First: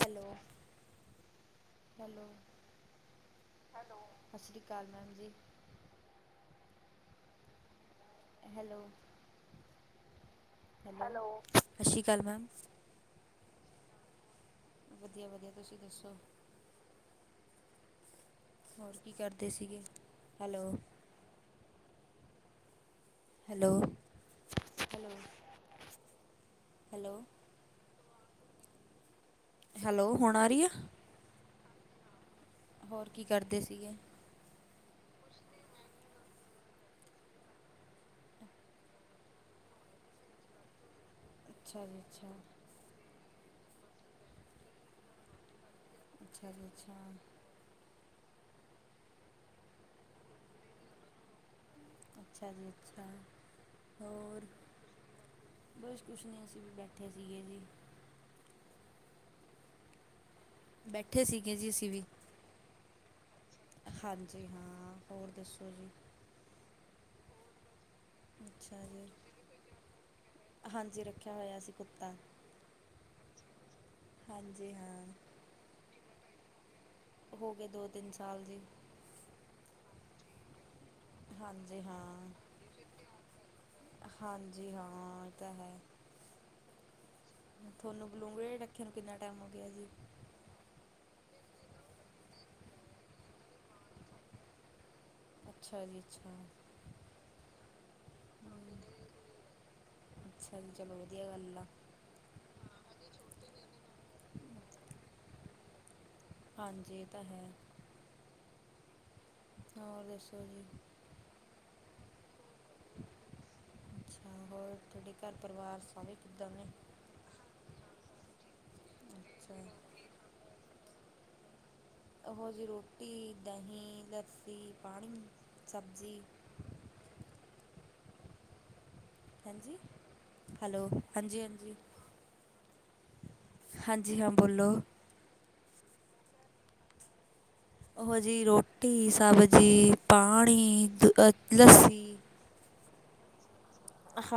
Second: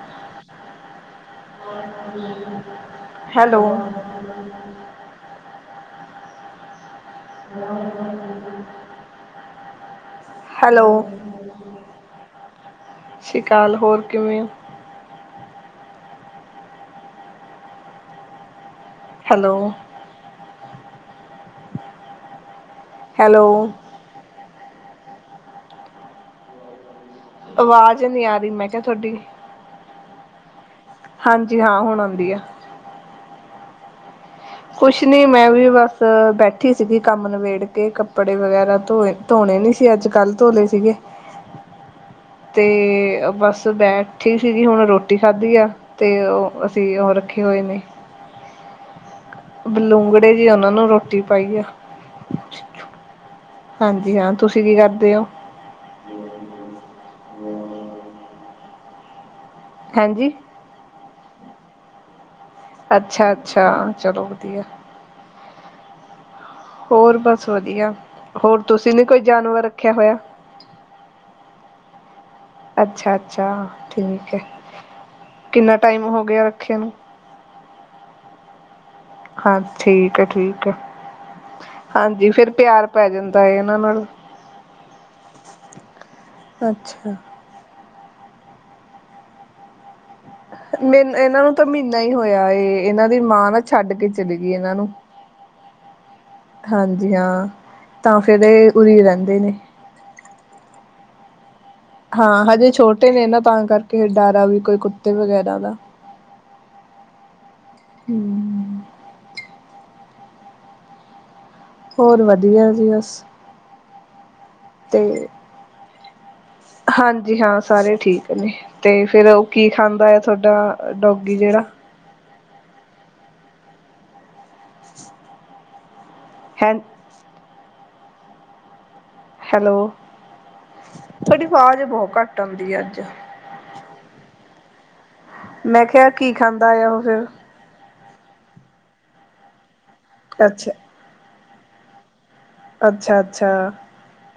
Hello hello hello. ਸਸ ਸ੍ਰੀ ਕਾਲ ਮੈਮ ਜੀ। [inaudible] ਹੈਲੋ। ਹੈਲੋ ਹੈਲੋ ਸਸ਼੍ਰੀ ਕਾਲ ਮੈਮ। ਸਸ਼੍ਰੀ ਕਾਲ ਹੋਰ ਕਿਵੇਂ ਓ? ਵਧੀਆ- ਵਧੀਆ ਤੁਸੀਂ ਦੱਸੋ? ਹੋਰ ਕੀ ਕਰਦੇ ਹੈਲੋ ਸੀਗੇ। Hello hello hello hello- hello. ਆਵਾਜ਼ ਨ੍ਹੀਂ ਆ ਰਹੀ ਮੈਂ ਕਿਹਾ ਥੋਡੀ ਹੈਲੋ, ਹੁਣ ਆ ਰਹੀ ਆ ਹਾਂਜੀ ਹਾਂ ਹੁਣ ਆਉਂਦੀ ਆ। ਹੋਰ ਕੀ ਕਰਦੇ ਸੀਗੇ? ਕੁਛ ਨੀ ਮੈਂ ਵੀ ਬਸ ਬੈਠੀ ਸੀਗੀ ਕੰਮ ਨਿਬੇੜ ਕੇ ਕੱਪੜੇ ਵਗੈਰਾ ਧੋਏ ਧੋਣੇ ਨ੍ਹੀਂ ਸੀ ਅੱਜ ਕੱਲ੍ਹ ਧੋਲੇ ਸੀਗੇ ਅੱਛਾ ਜੀ ਅੱਛਾ। ਤੇ ਬਸ ਬੈਠੀ ਸੀਗੀ ਹੁਣ ਰੋਟੀ ਖਾਧੀ ਆ ਤੇ ਅੱਛਾ ਉਹ ਜੀ ਅਸੀ ਅੱਛਾ ਉਹ ਰੱਖੇ ਹੋਏ ਨੇ ਬਲੂੰਗੜੇ ਜੇ ਉਹਨਾ ਨੂੰ ਰੋਟੀ ਪਾਈ ਆ। ਅੱਛਾ ਜੀ ਅੱਛਾ ਹਾਂਜੀ ਹਾਂ। ਹੋਰ ਤੁਸੀਂ ਕੀ ਕਰਦੇ ਹੋ? ਬਸ ਕੁਛ ਨਹੀ। ਅਸੀ ਵੀ ਬੈਠੇ ਸੀਗੇ ਜੀ। ਹੈਂਜੀ। ਬੈਠੇ ਸੀਗੇ ਜੀ ਅਸੀ ਵੀ। ਅੱਛਾ- ਅੱਛਾ। ਚਲੋ ਹਾਂਜੀ ਵਧੀਆ। ਹਾਂ ਹੋਰ ਦੱਸੋ ਜੀ? ਹੋਰ ਬਸ ਵਧੀਆ। ਹੋਰ ਅੱਛਾ ਤੁਸੀ ਨੀ ਜੀ ਕੋਈ ਜਾਨਵਰ ਰੱਖਿਆ ਹੋਇਆ? ਹਾਂਜੀ, ਰੱਖਿਆ ਹੋਇਆ ਸੀ ਕੁੱਤਾ। ਅੱਛਾ -ਅੱਛਾ। ਠੀਕ ਏ। ਹਾਂਜੀ ਹਾਂ ਕਿੰਨਾ ਟਾਈਮ ਹੋ ਗਿਆ ਰੱਖੇ ਨੂੰ? ਹੋ ਗਏ ਦੋ-ਤਿੰਨ ਸਾਲ ਜੀ। ਹਾਂ ਠੀਕ ਏ ਠੀਕ ਏ। ਹਾਂਜੀ ਹਾਂ ਹਾਂਜੀ, ਫਿਰ ਪਿਆਰ ਪੈ ਜਾਂਦਾ ਹੈ ਇਹਨਾਂ ਨਾਲ ਹਾਂਜੀ ਹਾਂ। ਇਹ ਤਾਂ ਹੈ। ਅੱਛਾ। ਥੋਨੂੰ ਬਲੂੰਗੜੇ ਰੱਖੇ ਨੂੰ ਕਿੰਨਾ ਟਾਈਮ ਹੋ ਗਿਆ ਜੀ? ਮਨ ਇਹਨਾਂ ਨੂੰ ਤਾਂ ਮਹੀਨਾ ਹੀ ਹੋਇਆ। ਇਹ ਇਹਨਾਂ ਦੀ ਮਾਂ ਨਾ ਛੱਡ ਕੇ ਚਲੇ ਗਈ ਇਹਨਾਂ ਨੂੰ। ਅੱਛਾ ਜੀ ਅੱਛਾ। ਹਾਂਜੀ ਹਾਂ। ਤਾਂ ਫਿਰ ਇਹ ਹਮ, ਉਰੀ ਰਹਿੰਦੇ ਨੇ। ਅੱਛਾ ਜੀ। ਚਲੋ ਵਧੀਆ ਗੱਲ ਆ। ਹਾਂ, ਹਜੇ ਛੋਟੇ ਨੇ ਨਾ ਤਾਂ ਕਰਕੇ ਹ ਡਰ ਵੀ ਕੋਈ ਕੁੱਤੇ ਵਗੈਰਾ ਦਾ। ਹਾਂਜੀ, ਇਹ ਤਾਂ ਹੈ। ਹਮ। ਹੋਰ ਦੱਸੋ ਜੀ? ਹੋਰ ਵਧੀਆ ਜੀ ਬਸ। ਅੱਛਾ, ਹੋਰ ਤੁਹਾਡੇ ਤੇ ਘਰ ਪਰਿਵਾਰ ਸਾਰੇ ਕਿੱਦਾਂ ਨੇ? ਹਾਂਜੀ ਹਾਂ। ਸਾਰੇ ਠੀਕ ਨੇ ਤੇ ਫਿਰ ਉਹ ਅੱਛਾ ਕੀ ਖਾਂਦਾ ਆ? ਥੋਡਾ ਡੋਗੀ ਜਿਹੜਾ। ਉਹੋ ਜਿਹੀ ਰੋਟੀ, ਦਹੀਂ, ਲੱਸੀ, ਪਾਣੀ, ਸਬਜ਼ੀ। ' [unintelligible] ਹਾਂਜੀ, ਹੈਲੋ ਹੈਲੋ। ਤੁਹਾਡੀ ਹਾਂਜੀ-ਹਾਂਜੀ। ਆਵਾਜ਼ ਬਹੁਤ ਘੱਟ ਆਉਂਦੀ ਹੈ ਅੱਜ ਹਾਂਜੀ ਹਾਂ ਬੋਲੋ? ਮੈਂ ਕਿਹਾ ਕੀ ਖਾਂਦਾ ਆ ਉਹ ਫਿਰ? ਉਹੋ ਜੀ ਰੋਟੀ, ਸਬਜ਼ੀ, ਅੱਛਾ ਪਾਣੀ, ਦ ਲੱਸੀ। ਅੱਛਾ-ਅੱਛਾ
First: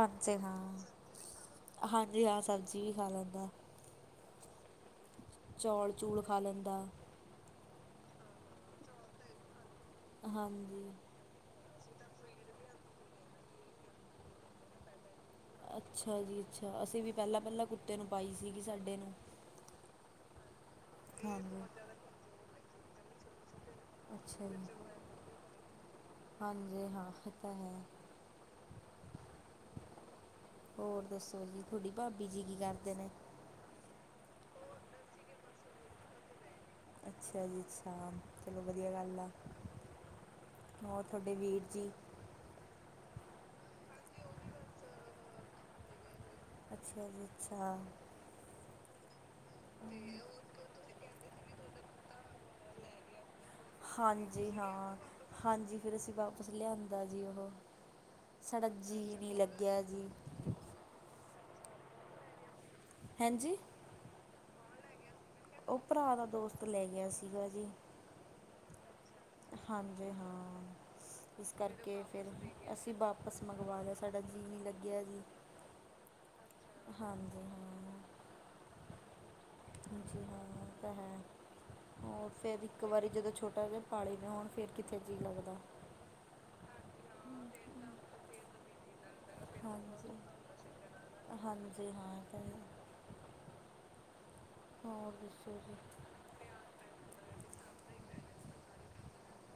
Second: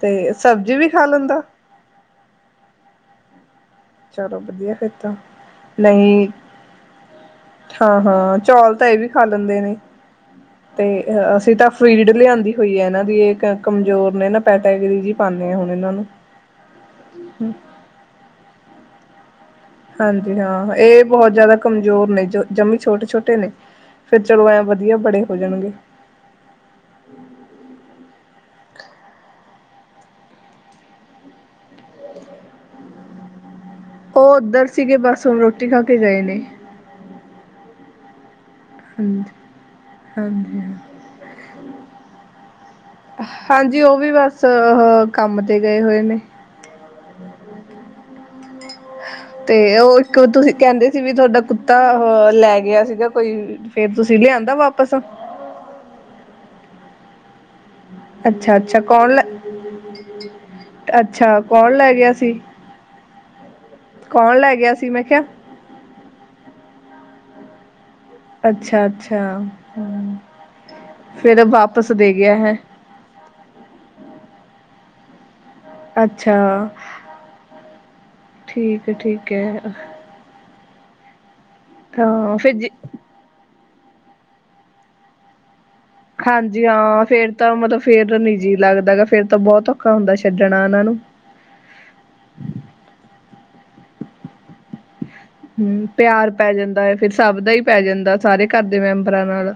ਤੇ ਹਾਂ ਸਬਜ਼ੀ ਵੀ ਖਾ ਲੈਂਦਾ? ਹਾਂਜੀ ਹਾਂ, ਸਬਜ਼ੀ ਵੀ ਖਾ ਲੈਂਦਾ। ਚਲੋ ਵਧੀਆ ਫਿਰ ਤਾਂ। ਚੌਲ-ਚੂਲ ਖਾ ਲੈਂਦਾ। ਹਾਂ-ਹਾਂ, ਚੌਲ ਤਾਂ ਇਹ ਵੀ ਖਾ ਲੈਂਦੇ ਨੇ, ਤੇ ਹਾਂਜੀ ਅਸੀਂ ਤਾਂ ਫੀਡ ਲਿਆਂਦੀ ਹੋਈ ਏ। ਇਹਨਾਂ ਦੀ ਇਹ ਕਮਜ਼ੋਰ ਨੇ ਨਾ ਪੈਟਗਰੀ ਜੀ। ਪਾਉਂਦੇ ਹਾਂ ਹੁਣ ਇਹਨਾਂ ਨੂੰ ਅੱਛਾ ਜੀ ਅੱਛਾ, ਅਸੀਂ ਵੀ ਪਹਿਲਾਂ ਪਹਿਲਾਂ ਕੁੱਤੇ ਨੂੰ ਪਾਈ ਸੀਗੀ ਸਾਡੇ ਨੂੰ। ਹਾਂਜੀ ਹਾਂ, ਇਹ ਬਹੁਤ ਜ਼ਿਆਦਾ ਹਾਂਜੀ ਕਮਜ਼ੋਰ ਨੇ ਜਮੀ ਛੋਟੇ-ਛੋਟੇ ਨੇ। ਫਿਰ ਅੱਛਾ ਚਲੋ ਐ ਜੀ ਵਧੀਆ ਵਡੇ ਹੋ ਜਾਣਗੇ। ਹਾਂਜੀ ਹਾਂ, ਇਹ ਤਾਂ ਹੈ। ਹੋਰ ਦੱਸੋ ਜੀ, ਤੁਹਾਡੀ ਭਾਬੀ ਜੀ ਕੀ ਕਰਦੇ ਨੇ? ਉਹ ਉੱਧਰ ਸੀਗੇ ਬੱਸ ਹੁਣ ਰੋਟੀ ਖਾ ਕੇ ਗਏ ਨੇ। ਅੱਛਾ ਜੀ ਅੱਛਾ। ਚਲੋ ਵਧੀਆ ਗੱਲ ਹਾਂਜੀ ਆ, ਹਾਂਜੀ ਹੋਰ ਤੁਹਾਡੇ ਵੀਰ ਜੀ। ਹਾਂਜੀ ਉਹ ਵੀ ਬੱਸ, ਅ ਕੰਮ ਤੇ ਗਏ ਹੋਏ ਨੇ। ਅੱਛਾ ਜੀ ਅੱਛਾ। ਤੇ ਉਹ ਇੱਕ ਤੁਸੀਂ ਕਹਿੰਦੇ ਸੀ, ਵੀ ਤੁਹਾਡਾ ਕੁੱਤਾ ਅ ਲੈ ਗਿਆ। ਸੀਗਾ ਕੋਈ ਫੇਰ, ਤੁਸੀਂ ਹਾਂਜੀ ਲਿਆਂਦਾ ਵਾਪਸ। ਹਾਂ ਹਾਂਜੀ, ਫਿਰ ਅਸੀਂ ਵਾਪਸ ਲਿਆਂਦਾ ਜੀ ਉਹਨੂੰ, ਅੱਛਾ ਸਾਡਾ ਅੱਛਾ ਕੌਣ ਜੀਅ ਲੈ ਨਹੀਂ ਲੱਗਿਆ ਜੀ। ਅੱਛਾ, ਕੌਣ ਲੈ ਗਿਆ ਸੀ। ਹੈਂਜੀ। ਕੌਣ ਲੈ ਗਿਆ ਸੀ, ਮੈਂ ਖਿਆ। ਉਹ ਭਰਾ ਦਾ ਦੋਸਤ, ਲੈ ਗਿਆ ਸੀਗਾ ਜੀ। ਅੱਛਾ-ਅੱਛਾ। ਹਾਂਜੀ ਹਾਂ, ਫਿਰ ਇਸ ਵਾਪਸ ਕਰਕੇ ਦੇ ਫਿਰ ਗਿਆ ਹੈ ਅਸੀਂ ਵਾਪਸ ਮੰਗਵਾ ਲਿਆ, ਸਾਡਾ ਜੀਅ ਨੀ ਲੱਗਿਆ ਜੀ। ਅੱਛਾ, ਹਾਂਜੀ ' ਹਾਂ [inaudible] ' ਠੀਕ ਐ-ਠੀਕ ਐ। ਜੀ ਹਾਂ, ਉਹ ਤਾਂ ਹੈ ਹੋਰ ਤਾਂ ਫਿਰ ਜ ਇੱਕ ਵਾਰੀ ਜਦੋਂ ਛੋਟਾ ਜਿਹਾ ਪਾਲੇ ਹੋਣ ਫਿਰ ਕਿੱਥੇ ਜੀਅ ਲੱਗਦਾ। ਹਾਂਜੀ ਹਾਂ, ਫੇਰ ਤਾਂ ਮਤਲਬ ਫੇਰ ਨੀ ਜੀ ਲੱਗਦਾ ਫੇਰ ਤਾਂ ਬਹੁਤ ਔਖਾ ਹਾਂਜੀ ਹੁੰਦਾ ਛੱਡਣਾ ਉਹਨਾਂ ਨੂੰ। ਹਾਂਜੀ ਹਾਂ, ਇਹ ਤੈ ਹੈ। ਹੋਰ ਦੱਸੋ ਜੀ ਹੂ ਪਿਆਰ ਪੈ ਜਾਂਦਾ ਐ ਫਿਰ ਸਭ ਦਾ ਹੀ ਪੈ ਜਾਂਦਾ ਸਾਰੇ ਘਰ ਦੇ ਮੈਂਬਰਾਂ ਨਾਲ।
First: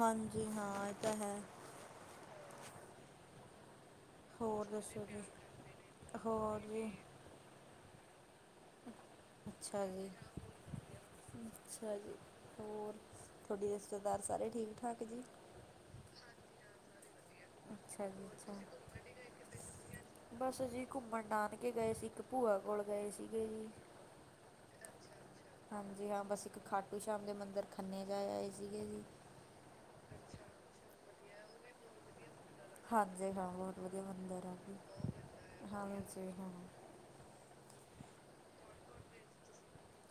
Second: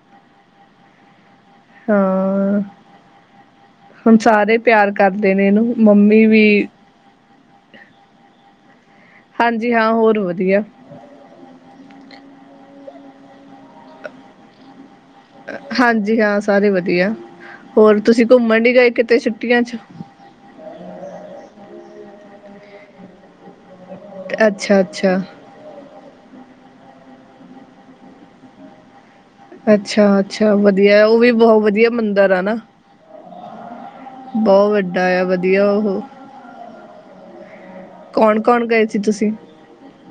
ਹਾਂਜੀ ਹਾਂ, ਇਹ ਤਾਂ ਹੈ। ਹਾਂ ' [inaudible] ' ਹੁਣ ਸਾਰੇ ਹੋਰ ਪਿਆਰ ਦੱਸੋ ਜੀ ਕਰਦੇ ਨੇ ਇਹਨੂੰ ਮੰਮੀ ਹੋਰ ਵੀ। ਜੀ ਹਾਂਜੀ ਅੱਛਾ ਹਾਂ ਜੀ। ਹੋਰ ਵਧੀਆ ਅੱਛਾ ਜੀ, ਹੋਰ ਤੁਹਾਡੀ ਰਿਸ਼ਤੇਦਾਰ ਸਾਰੇ ਠੀਕ-ਠਾਕ ਜੀ। ਹਾਂਜੀ ਹਾਂ, ਸਾਰੇ ਵਧੀਆ, ਹੋਰ ਅੱਛਾ ਤੁਸੀਂ ਜੀ ਘੁੰਮਣ ਨੀ ਗਏ ਕਿਤੇ ਛੁੱਟੀਆਂ 'ਚ'। ਬੱਸ ਅਸੀ, ਘੁੰਮਣ ਨਾਨਕੇ ਗਏ ਸੀ। ਇੱਕ ਭੂਆ ਕੋਲ ਗਏ ਸੀਗੇ ਜੀ। ਐ ਅੱਛਾ-ਅੱਛਾ। ਹਾਂਜੀ ਹਾਂ, ਬੱਸ ਇੱਕ ਖਾਟੂ ਸ਼ਾਮ ਦੇ ਮੰਦਿਰ ਖੰਨੇ ਜਾ ਆਏ ਸੀਗੇ ਜੀ। ਅੱਛਾ-ਅੱਛਾ ਵਧੀਆ, ਉਹ ਵੀ ਬਹੁਤ ਵਧੀਆ ਮੰਦਿਰ ਆ ਨਾ, ਹਾਂਜੀ ਹਾਂ ਬਹੁਤ ਵਧੀਆ ਬਹੁਤ ਵੱਡਾ ਆ ਵਧੀਆ ਉਹੋ। ਤੇ ਹੁਣ। ਕੌਣ-ਕੌਣ ਗਏ ਸੀ ਤੁਸੀਂ?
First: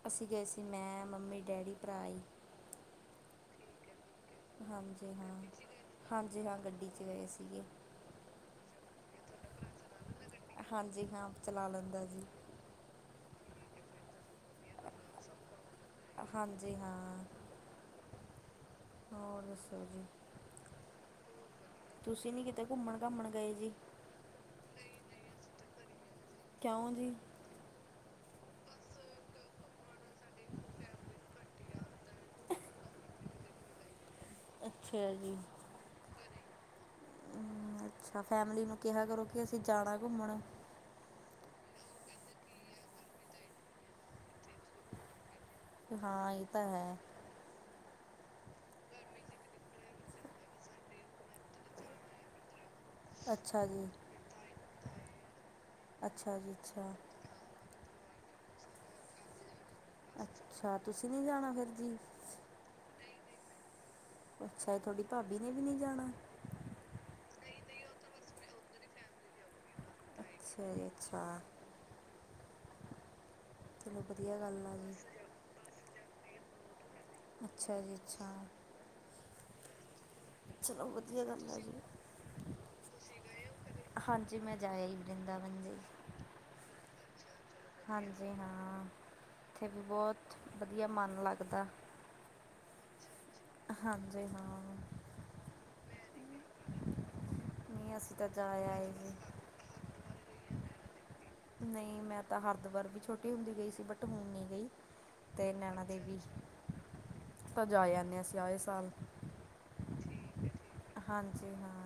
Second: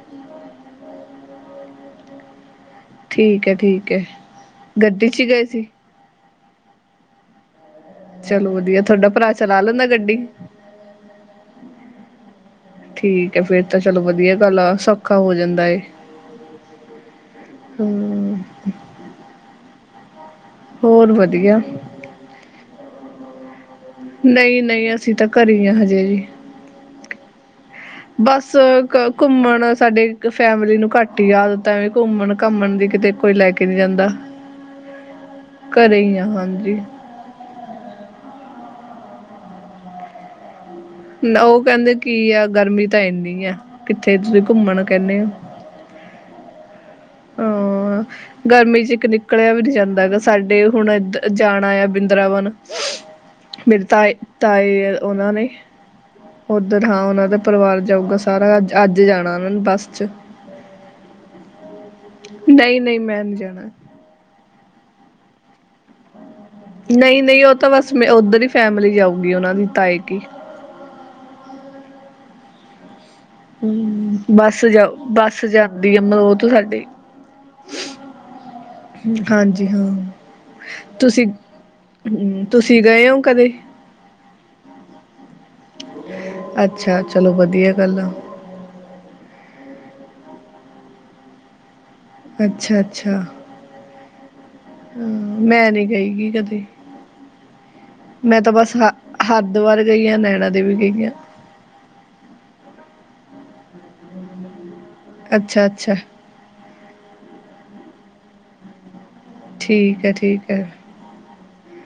ਅਸੀ ਗਏ ਸੀ। ਮੈਂ, ਮੰਮੀ, ਡੈਡੀ, ਭਰਾ ਹੀ। ਠੀਕ ਹੈ-ਠੀਕ ਹੈ। ਗੱਡੀ ਹਾਂਜੀ 'ਚ ਹੀ ਹਾਂ, ਗਏ ਸੀ ਹਾਂਜੀ ਹਾਂ। ਗੱਡੀ ਚ ਗਏ ਸੀਗੇ। ਚਲੋ ਵਧੀਆ, ਤੁਹਾਡਾ ਭਰਾ ਚਲਾ ਲੈਂਦਾ ਗੱਡੀ। ਹਾਂਜੀ ਹਾਂ ਚਲਾ ਲੈਂਦਾ ਜੀ। ਠੀਕ ਹੈ, ਫੇਰ ਤਾਂ ਚਲੋ ਵਧੀਆ ਗੱਲ ਆ ਸੌਖਾ ਹੋ ਜਾਂਦਾ ਏ। ਹਾਂਜੀ ਹਾਂ। ਹਮ। ਹੋਰ ਦੱਸੋ ਜੀ? ਹੋਰ ਵਧੀਆ। ਤੁਸੀਂ ਨੀ ਕਿਤੇ ਘੁੰਮਣ- ਘਾਮਣ ਗਏ ਜੀ? ਨਹੀ-ਨਹੀ ਅਸੀ ਤਾਂ ਘਰੇ ਹੀ ਹਜੇ ਜੀ। ਕਿਉਂ ਜੀ? ਬਸ, ਘੁੰਮਣ ਸਾਡੇ ਫੈਮਲੀ ਨੂੰ ਘੱਟ ਆਦਤ ਆ ਘੁੰਮਣ- ਘਾਮਣ ਦੀ ਕਿਤੇ ਕੋਈ ਲੈ ਕੇ ਨੀ ਜਾਂਦਾ। ਅੱਛਾ ਜੀ। ਘਰੇ ਹੀ ਆ ਹਾਂਜੀ। ਹਮ, ਅੱਛਾ ਫੈਮਲੀ ਨੂੰ ਕਿਹਾ ਕਰੋ। ਕਿ ਅਸੀਂ ਜਾਣਾ ਘੁੰਮਣ? ਉਹ ਕਹਿੰਦੇ ਕੀ ਆ ਗਰਮੀ ਤਾਂ ਇੰਨੀ ਆ ਕਿੱਥੇ ਤੁਸੀਂ ਘੁੰਮਣ ਕਹਿੰਨੇ ਹੋ? ਹਾਂ, ਇਹ ਤਾਂ ਹੈ। ਆ। ਗਰਮੀ ਚ ਇੱਕ ਨਿਕਲਿਆ ਵੀ ਨਹੀਂ ਜਾਂਦਾਗਾ ਸਾਡੇ ਹੁਣ ਇ ਜਾਣਾ ਆ ਬਿੰਦਾਰਾਵਨ। ਅੱਛਾ ਮੇਰੇ ਜੀ, ਤਾਏ, ਤਾਏ ਉਹਨਾਂ ਨੇ ਅੱਛਾ ਜੀ ਉੱਧਰ ਅੱਛਾ। ਹਾਂ ਉਹਨਾਂ ਦਾ ਪਰਿਵਾਰ ਜਾਊਗਾ ਸਾਰਾ ਅੱਜ-ਅੱਜ ਜਾਣਾ ਉਹਨਾਂ ਨੂੰ ਬੱਸ ਚ ਅੱਛਾ, ਤੁਸੀ ਨੀ ਜਾਣਾ ਫਿਰ ਜੀ। ਨਹੀ- ਨਹੀ ਮੈਂ ਨੀ ਜਾਣਾ। ਅੱਛਾ, ਤੁਹਾਡੀ ਭਾਬੀ ਨੇ ਵੀ ਨੀ ਜਾਣਾ। ਨਹੀ-ਨਹੀ ਉਹ ਤਾਂ ਬਸ ਮ ਉੱਧਰ ਹੀ ਫੈਮਿਲੀ ਜਾਊਗੀ ਉਹਨਾਂ ਦੀ ਤਾਏ ਕਿ। ਅੱਛਾ ਜੀ ਅੱਛਾ। ਚਲੋ ਹਮ ਵਧੀਆ ਬੱਸ ਗੱਲ ਆ ਜਾਓ ਜੀ। ਬੱਸ ਜਾਂਦੀ ਆ ਮਲੋ ਤੋਂ ਸਾਡੀੇ। ਅੱਛਾ ਜੀ ਅੱਛਾ। ਹਾਂਜੀ ਹਾਂ, ਚਲੋ ਵਧੀਆ ਗੱਲ ਆ ਜੀ। ਤੁਸੀ-ਤੁਸੀ ਗਏ ਹੋ ਕਦੇ। ਹਾਂਜੀ ਮੈਂ ਜਾ ਆਇ ਵ੍ਰਿੰਦਾਵਨ ਜੀ। ਅੱਛਾ ਚਲੋ ਵਧੀਆ। ਗੱਲ ਆ ਹਾਂਜੀ ਹਾਂ ਇੱਥੇ ਵੀ ਬਹੁਤ ਵਧੀਆ ਮਨ ਲੱਗਦਾ। ਅੱਛਾ ਅੱਛਾ। ਹਾਂਜੀ ਹਾਂ। ਹਾਂ ਮੈਂ ਨੀ ਗਈ ਗੀ ਕਦੇ, ਨਹੀਂ ਅਸੀਂ ਮੈਂ ਜਾ ਤਾਂ ਬਸ ਹ ਆਏ ਜੀ ਹਰਿ ਦੁਆਰ ਗਈਆ ਨੈਣਾ ਦੇਵੀ ਗਈ ਆ। ਨਹੀਂ ਮੈਂ ਤਾਂ ਹਰਦਵਾਰ ਵੀ ਛੋਟੀ ਹੁੰਦੀ ਗਈ ਸੀ ਬਟ ਹੁਣ ਨੀ ਗਈ। ਤੇ ਅੱਛਾ ਨੈਣਾ ਅੱਛਾ ਦੇਵੀ, ਤਾਂ ਜਾਂਦੇ ਆਨੇ ਆਏ ਸਾਲ ਠੀਕ ਹੈ, ਠੀਕ ਹੈ। ਹਾਂਜੀ ਹਾਂ।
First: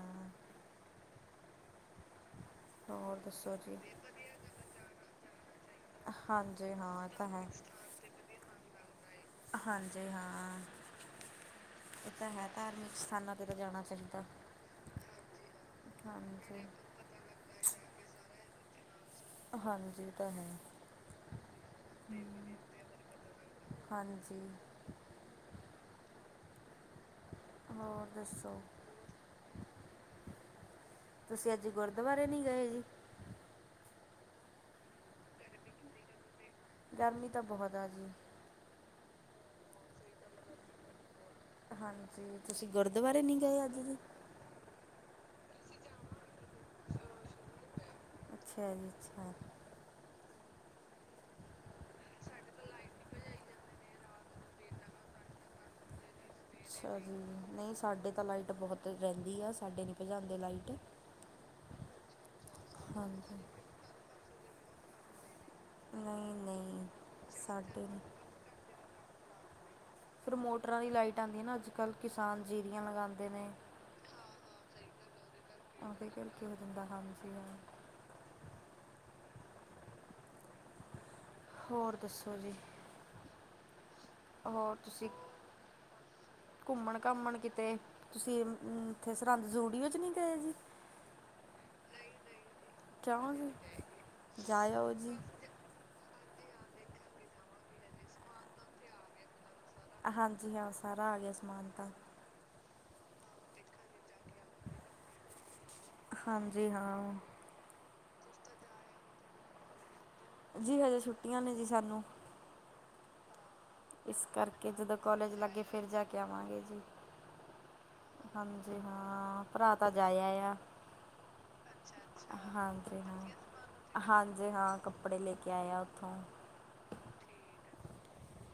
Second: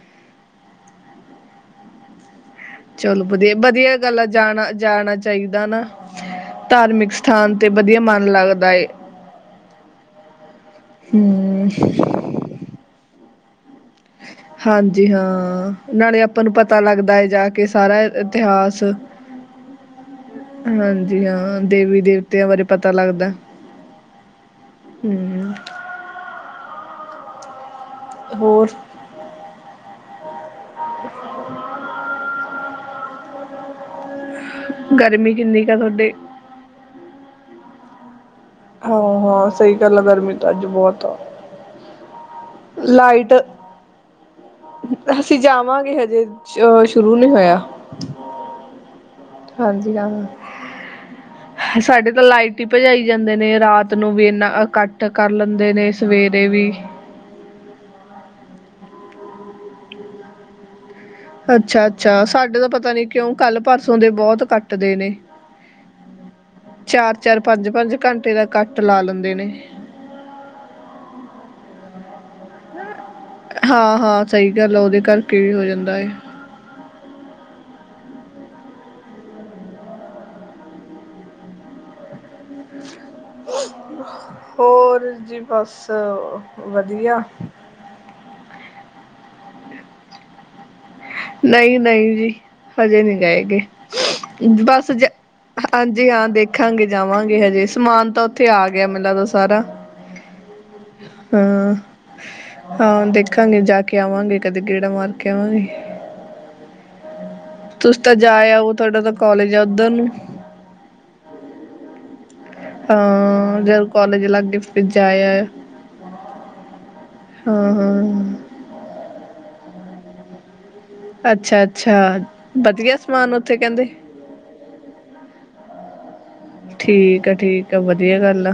ਹੋਰ ਚਲੋ ਵਧੀਆ- ਦੱਸੋ ਜੀ ਵਧੀਆ ਗੱਲਾਂ ਜਾਣਾ- ਜਾਣਾ ਚਾਹੀਦਾ ਨਾ। ਹਾਂਜੀ ਹਾਂ ਇਹ ਧਾਰਮਿਕ ਤਾਂ ਹੈ ਸਥਾਨ ਤੇ ਵਧੀਆ ਮਨ ਲੱਗਦਾ ਏ। ਹਾਂਜੀ ਹਾਂ, ਹੂੰ ਇਹ ਤਾਂ ਹੈ ਧਾਰਮਿਕ ਸਥਾਨਾਂ ਤੇ ਤਾਂ ਜਾਣਾ ਚਾਹੀਦਾ। ਹਾਂਜੀ ਹਾਂ ਨਾਲੇ ਆਪਾਂ ਨੂੰ ਹਾਂਜੀ ਪਤਾ ਲੱਗਦਾ ਏ ਜਾ ਕੇ ਸਾਰਾ ਇਤਿਹਾਸ। ਹਾਂਜੀ ਇਹ ਤਾਂ ਹੈ ਹਾਂਜੀ ਹਾਂ, ਦੇਵੀ ਦੇਵਤਿਆਂ ਬਾਰੇ ਪਤਾ ਲੱਗਦਾ। ਹਾਂਜੀ। ਹਮ। ਹੋਰ ਦੱਸੋ? ਹੋਰ ਤੁਸੀ ਅੱਜ ਗੁਰਦੁਆਰੇ ਨੀ ਗਏ ਜੀ। ਗਰਮੀ ਕਿੰਨੀ ਕੁ ਆ ਸੋਡੇ। ਗਰਮੀ ਤਾਂ ਬਹੁਤ ਆ ਜੀ। ਹਾਂ- ਹਾਂ ਸਹੀ ਗੱਲ ਆ ਗਰਮੀ ਤਾਂ ਅੱਜ ਬਹੁਤ ਆ। ਹਾਂਜੀ, ਤੁਸੀਂ ਗੁਰਦੁਆਰੇ ਨਹੀ ਗਏ ਅੱਜ ਜੀ। ਅਸੀ ਜਾਵਾਂਗੇ ਹਜੇ ਅ ਸ਼ੁਰੂ ਨੀ ਹੋਇਆ। ਅੱਛਾ ਜੀ ਅੱਛਾ। ਹਾਂਜੀ ਹਾਂ। [inaudible] ਸਾਡੇ ਤਾਂ ਲਾਈਟ ਹੀ ਭਜਾਈ ਜਾਂਦੇ ਨੇ ਰਾਤ ਨੂੰ ਵੀ ਏਨਾ ਕੱਟ ਕਰ ਲੈਂਦੇ ਨੇ। ਸਵੇਰੇ ਵੀ। ਨਹੀ ਸਾਡੇ ਤਾਂ ਲਾਈਟ ਬਹੁਤ ਰਹਿੰਦੀ ਆ ਸਾਡੇ ਨਹੀ ਭਜਾਉਂਦੇ ਲਾਈਟ। ਅੱਛਾ- ਅੱਛਾ, ਸਾਡੇ ਤਾਂ ਪਤਾ ਨੀ ਕਿਉਂ ਹਾਂਜੀ ਕੱਲ ਪਰਸੋਂ ਦੇ ਬਹੁਤ ਕੱਟਦੇ ਨੇ। ਨਹੀਂ ਨਹੀਂ ਚਾਰ- ਚਾਰ, ਪੰਜ- ਸਾਡੇ ਪੰਜ ਨਹੀਂ ਘੰਟੇ ਦਾ ਕੱਟ ਲਾ ਲੈਂਦੇ ਨੇ। ਫਿਰ ਮੋਟਰਾਂ ਦੀ ਲਾਈਟ ਆਉਂਦੀ ਆ ਨਾ ਅੱਜ ਕੱਲ੍ਹ ਕਿਸਾਨ ਜੀਰੀਆਂ ਲਗਾਉਂ ਹਾਂ-ਹਾਂ ਸਹੀ ਗੱਲ ਆ, ਉਹਦੇ ਕਰਕੇ ਵੀ ਹੋ ਜਾਂਦਾ ਹੈ। ਕਿ ਹੋ ਜਾਂਦਾ, ਹਾਂਜੀ ਹਾਂ। ਹੋਰ ਦੱਸੋ ਜੀ? ਹੋਰ ਜੀ ਬਸ ਵਧੀਆ। ਕਿਤੇ। ਤੁਸੀ ਸਰਹੰਦ ਹਜੂਰੀ ਵਿੱਚ ਨਹੀ ਗਏ ਜੀ। ਨਹੀ- ਨਹੀ, ਜੀ ਹਜੇ ਨਹੀ ਕਿਉਂ ਗਏ ਜੀ ਗੇ ਬਸ ਜਾਇਓ ਜ ਜੀ ਹਾਂਜੀ ਹਾਂ ਦੇਖਾਂਗੇ ਜਾਵਾਂਗੇ ਹਜੇ ਸਮਾਨ ਤਾਂ ਉਥੇ ਆ ਗਿਆ ਮੈਨੂੰ ਲਗਦਾ ਸਾਰਾ। ਹਾਂਜੀ ਹਾਂ ਸਾਰਾ ਆ ਗਿਆ ਸਮਾਨ ਹਾਂ ਤਾਂ। ਹਾਂ ਦੇਖਾਂਗੇ ਜਾ ਕੇ ਆਵਾਂਗੇ ਕਦੇ ਗੇੜਾ ਮਾਰ ਕੇ ਆਵਾਂਗੇ। ਹਾਂਜੀ ਹਾਂ। ਤੁਸੀ ਤਾਂ ਜਾਇਉਂ ਥੋੜਾ ਤਾਂ ਕਾਲਜ ਆ ਉਧਰ ਨੂੰ। ਜੀ ਹਜੇ ਛੁੱਟੀਆਂ ਨੇ ਜੀ ਸਾਨੂੰ। ਹਾਂ ਜ ਇਸ ਕਰਕੇ ਜਦੋਂ ਕਾਲਜ ਲੱਗੇ ਫਿਰ ਜਾ ਕੇ ਆਵਾਂਗੇ ਜੀ ਹਾਂ ਹਾਂ ਹਾਂਜੀ। ਤੇ ਹਾਂ ਭਰਾ ਤਾਂ ਜਾਇਆ ਆ। ਅੱਛਾ ਅੱਛਾ ਵਧੀਆ ਹਾਂਜੀ ਹਾਂ, ਸਮਾਨ ਉੱਥੇ ਕਹਿੰਦੇ ਹਾਂਜੀ ਹਾਂ। ਕੱਪੜੇ ਲੈ ਕੇ ਆਇਆ ਉੱਥੋਂ। ਠੀਕ ਆ ਠੀਕ ਆ ਵਧੀਆ ਗੱਲ ਆ,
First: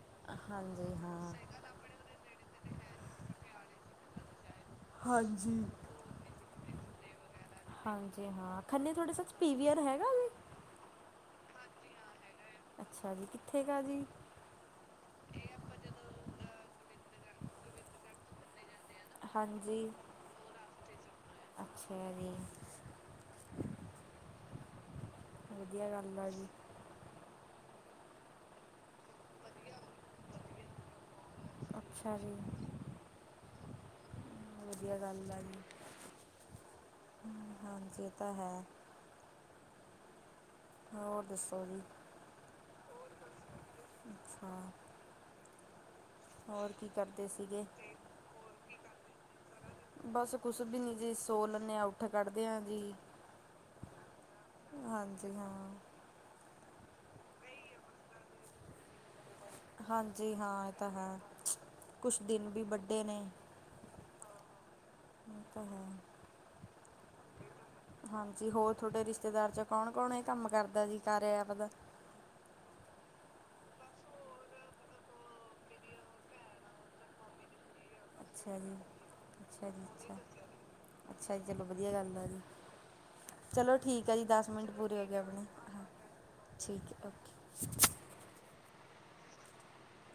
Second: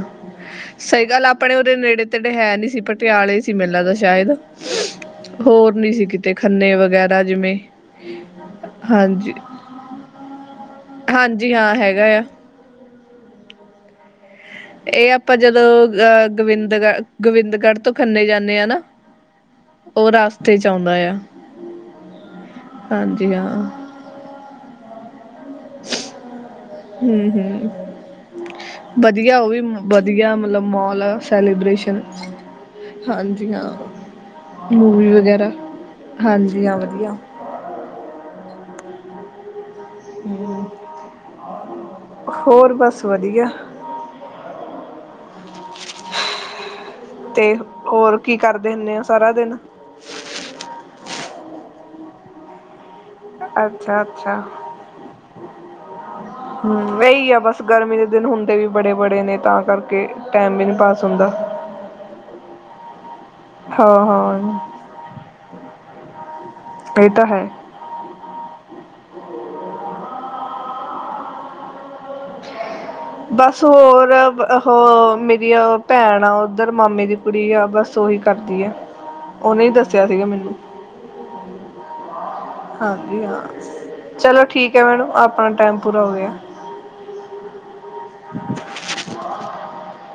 ਹਾਂਜੀ ਸਹੀ ਗੱਲ ਹਾਂ ਆਪਣੇ ਉਹਦੇ ਨੇੜੇ ਤੇੜੇ ਹੈ ਨੀ ਸੀ ਪਟਿਆਲੇ ਸੀ ਮੈਨੂੰ ਲਗਦਾ ਸ਼ਾਇਦ। ਹਾਂਜੀ ਹੋਰ ਨੀ ਸੀ ਕਿਤੇ ਖੰਨੇ ਵਗੈਰਾ ਜਿਵੇਂ ਹਾਂਜੀ ਹਾਂ, ਖੰਨੇ ਤੁਹਾਡੇ ਸੱਚ ਹਾਂਜੀ ਪੀਵੀਅਰ ਹੈਗਾ ਜ ਹਾਂਜੀ ਹਾਂ ਹੈਗਾ ਆ। ਅੱਛਾ ਜੀ, ਕਿੱਥੇ ਕ ਆ ਜੀ। ਇਹ ਆਪਾਂ ਜਦੋਂ ਅਹ ਗੋਬਿੰਦਗੜ ਗੋਬਿੰਦਗੜ੍ਹ ਤੋਂ ਖੰਨੇ ਜਾਂਣੇ ਆ ਨਾ। ਹਾਂਜੀ ਉਹ ਰਸਤੇ 'ਚ' ਆਉਂਦਾ ਆ। ਅੱਛਾ ਜੀ। ਹਾਂਜੀ ਹਾਂ। ਵਧੀਆ ਗੱਲ ਆ ਜੀ। ਹਮ-ਹਮ। ਵਧੀਆ ਉਹ, ਵਧੀਆ ਮਤਲਬ ਮੋਲ ਆ ਸੈਲੀਬਰੇਸ਼ਨ। ਅੱਛਾ ਜੀ ਹਾਂਜੀ ਹਾਂ, ਵਧੀਆ ਮੂਵੀ ਗੱਲ ਆ ਵਗੈਰਾ, ਜੀ ਹਾਂਜੀ ਹਾਂ ਵਧੀਆ। ਹਾਂਜੀ। ਇਹ ਤਾਂ ਹੈ। ਹਮ। ਹੋਰ ਦੱਸੋ ਜੀ ਹੋਰ ਬੱਸ ਵਧੀਆ। ਅੱਛਾ ਹੋਰ ਕੀ ਕਰਦੇ ਤੇ ਸੀਗੇ ਹੋਰ ਕੀ ਕਰਦੇ ਹੁੰਦੇ ਆ ਸਾਰਾ ਦਿਨ। ਬੱਸ ਕੁਛ ਵੀ ਨੀ ਜੀ ਸੋ ਲੈਣੇ ਆ ਉੱਠ ਖੱੜਦੇ ਆ ਜੀ। ਅੱਛਾ-ਅੱਛਾ। ਹਾਂਜੀ ਹਾਂ ਇਹੀ ਆ ਬੱਸ ਗਰਮੀ ਦੇ ਦਿਨ ਹੁੰਦੇ ਵੀ ਬੜੇ-ਬੜੇ ਨੇ ਤਾਂ ਕਰਕੇ ਟਾਈਮ ਵੀ ਨਹੀਂ ਪਾਸ ਹੁੰਦਾ। ਕੁਝ ਦਿਨ ਵੀ ਵੱਡੇ ਨੇ। ਹਾਂ-ਹਾਂ। ਇਹ ਤਾਂ ਹੈ। ਇਹ ਤਾਂ ਹੈ। ਹਾਂਜੀ ਹੋਰ ਤੁਹਾਡੇ ਰਿਸ਼ਤੇਦਾਰ 'ਚ' ਕੌਣ-ਕੌਣ ਇਹ ਕੰਮ ਕਰਦਾ, 'ਕਾਰਿਆ' ਐਪ ਦਾ। ' [inaudible] ਬੱਸ ਹੋਰ ਉਹ ਮੇਰੀ ਆ ਭੈਣ ਆ ਉੱਧਰ ਮਾਮੇ ਦੀ ਕੁੜੀ ਆ ਬੱਸ। ਸੋਹੀ ਅੱਛਾ ਕਰਦੀ ਆ ਜੀ ਉਹਨੇ ਹੀ ਅੱਛਾ ਜੀ ਦੱਸਿਆ ਅੱਛਾ ਸੀਗਾ ਮੈਨੂੰ। ਅੱਛਾ ਜੀ, ਚਲੋ ਵਧੀਆ ਗੱਲ ਆ ਜੀ। ਹਾਂਜੀ ਹਾਂ, ਚਲੋ ਠੀਕ ਆ ਜੀ ਚਲੋ ਦਸ ਮਿੰਟ ਠੀਕ ਹੈ ਪੂਰੇ ਹੋ ਮੈਡਮ ਗਏ ਆਪਣੇ ਆਪਣਾ ਟਾਈਮ ਹਾਂ ਪੂਰਾ ਹੋ ਗਿਆ। ਠੀਕ ਐ, ਓਕੇ। ' [inaudible]